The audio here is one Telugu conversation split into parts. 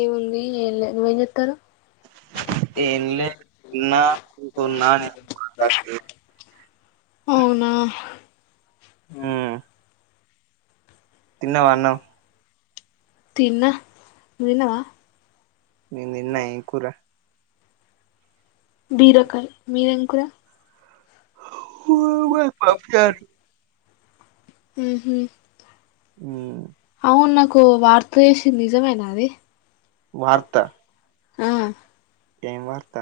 ఏముంది ఏం లేదు నువ్వ ఏం చెత్తానవ్ ఏం లేదు ఏంలేదు తిన్న తిన్నా ఉన్న పడుకున్నా నీతోటి మాట్లాడుతున్న అవునా తిన్నవా అన్నం తన్నా నువ్ తిన్నవా నేన్ తిన్న ఏం కురా బీరకయ్ మీదేం కూర మాది పపు చారు ఉహు అవును నాకు వాట్ చేసింది నిజమేనా అది వార్త ఆ ఏం వార్త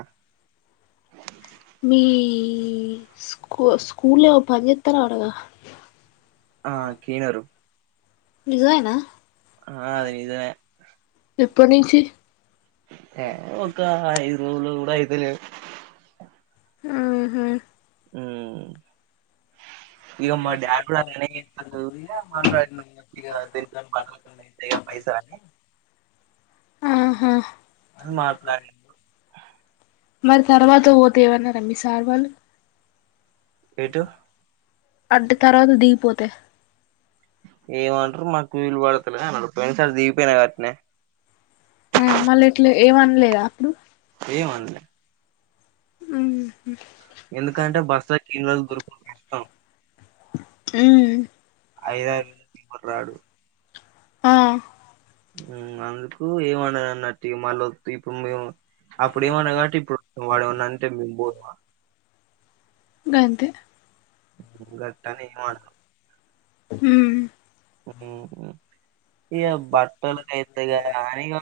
మీ స్కూ స్కూల్వో పనిచస్తార అటగా ఆ కీనరు నిజమేనా? ఆ అది నిజమే ఏ ఒక ఐదు రోజులు కూడా అయితలేదు మ్మ్ హు హ్మ్మ్ ఇ మా డ్యా పైసా [inaudible] [unintelligible] కానీ ఆహా మాక్ కానీ మరి తర్వాత పోతే ఏమన్నారు మీ సార్ వాళ్ళు ఏటు అడ్డ్ తర్వాత దిగిపోతే ఏమంటారు మాకు వీలు పడతులే అంటారు పోయిన సార్ దిగిపోయినా అట్నే హ్మ్మ్ ఆ మళ్ళీ ఇట్లా ఏమనలేదా ఎం అనలే హ్మ్ ఎందుకంటే బస్ల క్లీనర్ లు దొరకటం కష్టం హ్మ్ ఐద పరడు [inaudible] ఎవరు రాడు ఆ హ్మ్మ్ అందుకు ఏమండన్న మళ్ళ ఇప్పుడు మేము అప్పుడు ఏమన్నాడు కాబట్టి ఇపుడు వాడు ఏమైనా అంటే మేం పోతామా గంతే గట్టనే ఎం అన హ్మ్ హ్మ్మ్ బట్టలు కి అయిత్ గాని [inaudible]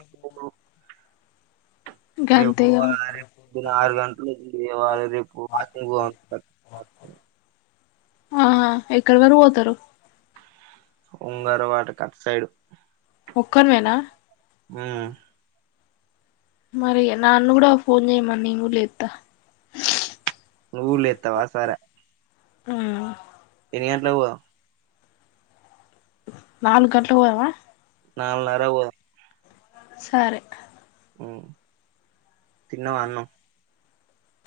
రేపు గంతే ఇగ రేపు పద్న ఆరు గంటలు ఉ వాళు రేపు వాటింగ్ పో [inaudible] [unintelligible] ఆ ఎక్కడి వరకు పోతారు? ఉంగర వాటకు అటు సైడు ఒక్కనివేనా హ్మ్మ్ మరి నను కూడా ఫోన్ చేయమను నేన్ కూడా లేత నువ్వు లేతా వా? సరే హ్మ్ ఎన్ని గంటల కి పోదాం? నాలుగు గంటలు కు పోదమా? నాలుగున్నర కి పోదాం సరే హ్మ్ తిన్నావా అన్నం?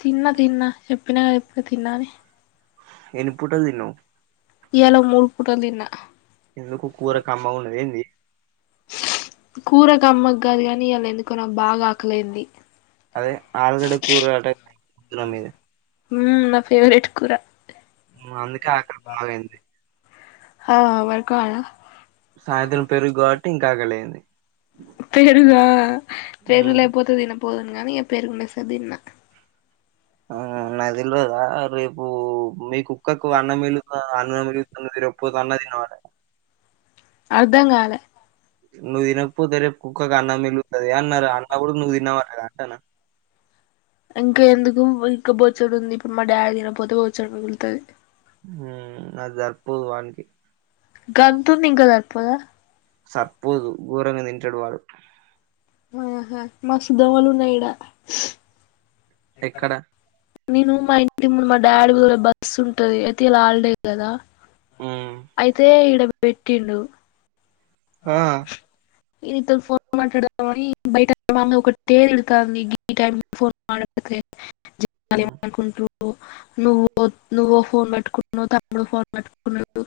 తిన్నా తిన్నా చెప్పినా గా ఇపుడు తిన్నా అని ఎన్ని పూటలు తిన్నావు ఇయాల మూడు పుటలు తిన్న ఎందుకు కూర కమ్మ గా ఉన్నద ఏంది? కూర కమ్మ గా కాదు గా నీ ఇయాల ఎందుకో నాకు బాగా ఆకలేైంది అదే ఆలుగడ్డ కూర అట అందులో మీద హ్మ్ నా ఫేవరెట్ కూర హ్మ్ అందుకే ఆకలి బాగా అయింది హ వర్క్ హలా సాయంత్రం పెరుగు కాబట్టి ఇంకా ఆకలి అయింది పెరుగా? పెరుగు ఉమ్ లేకపోతే తినక పోదునే గాని కానీ పెరుగు మిక్సచర్ తిన్న ఆ నాకు తెల్వదా రేపు మీకు కుక్కకు అన్నం మీలుగుతది అన్నందుకే [unintelligible] అన్నం తిన్నావట అర్ధం కాలే నువ్వు తినకపోతే రేపు కుక్కకి అన్నం మిల్లుగుతుంది అన్నారు అన్న కూడా నువ్వు తిన్నావట అంటా ఇంకా ఎందుకు ఇంకా బొచ్చడు ఉంది ఇప్పుడు మా డాడీ తిన పోతే బోచ్చడు మిగులుతది అది జర్పోదు వానికి గంతుంది ఇంకా సరిపోదా సర్పోదు ఘోరంగా తింటాడు వాడు ఆహా మస్త్ దోమలు ఉన్నాయి ఇడా ఎక్కడ నేను మా ఇంటి ముందు మా డాడీ బస్సు ఉంటది అయితే ఇయాలా హల్డే కదా ఉమ్ అయితే ఇడ పెట్టిండు ఆ ఈ నీతి ఫోన్ మాట్లాడతామని బయట ఒకటే తిడుతుంది ఈ టైమ్ ల ఫోన్ మాట్లాడితే [unintelligible] ఉమ్ నువ్ నువ్వో ఫోన్ పెట్టుకున్నావు తమ్ముడు ఓ ఫోన్ పట్టుకున్నాడు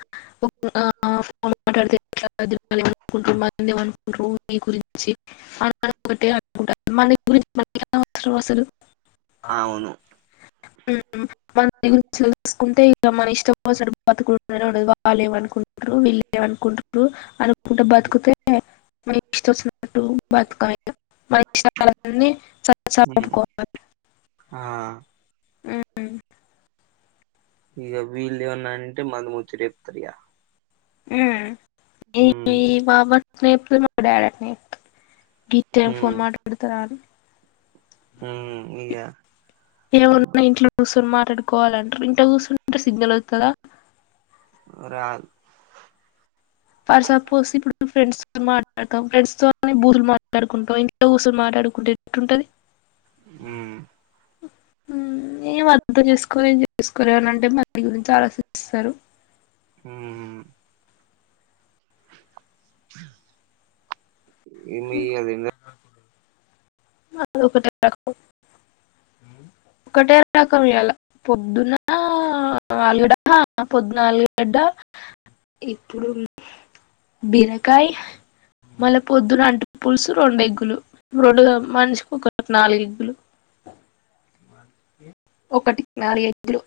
ఆ ఫోన్ మాట్లాడితే [unintelligible] [unintelligible] [unintelligible] అవును [unintelligible] వాళ్ళు ఏం అనుకుంటారు వాళ్ళు ఏం అనుకుంటరు విల్లు ఏం అనుకుంటరు కుంటే బతుకితే మన ఇష్ట వచ్చినట్టు బతక ఉమ్ ఆ [unintelligible] హ్మ్ ఇక వీళ్ళ ఏవన్నాంటె మండిముచ్చట చెప్తారు ఇగ హ్మ్ ఉమ్ [unintelligible] మా డాడీ అట్నే చెప్తాడు గీ టైమ్ ల ఫోన్ మాట్లాడతరా అని హ్మ్ ఇగా ఏమన్నా ఇంట్లో కూర్చొని మాట్లాడుకోవాలింటారు ఇంట్ కూర్చంటే సిగ్నల్ ఒస్తాదా రాదు పీ సపోజ్ ఇప్పుడు ఫ్రెండ్స్ తో మాట్లాడతాం ఫ్రెండ్స్ తో బూతులు మాట్లాడుతాం ఇంట్లో కూసుని మాట్లాడుకుంటే ఎట్లుంటది హ్మ్ ఏం అర్థం చేసుకోరూ ఏం చేసుకోరు ఏమన్నా అంటే మంది గురించి ఆలోచిస్తారు హూ మీ అది [unintelligible] అ ఒకటే రకం ఇయ్యాల పొద్దున ఆలుగడ్డ పొద్దున ఆలుగడ్డ ఇప్పుడు బిరకాయ మళ పొద్దున అ పులుసు రెండు ఎగ్గులు రెండు మనిషికు ఒక నాలుగు ఎగ్గులు అ ఒకటి నాలుగు ఎగ్గులు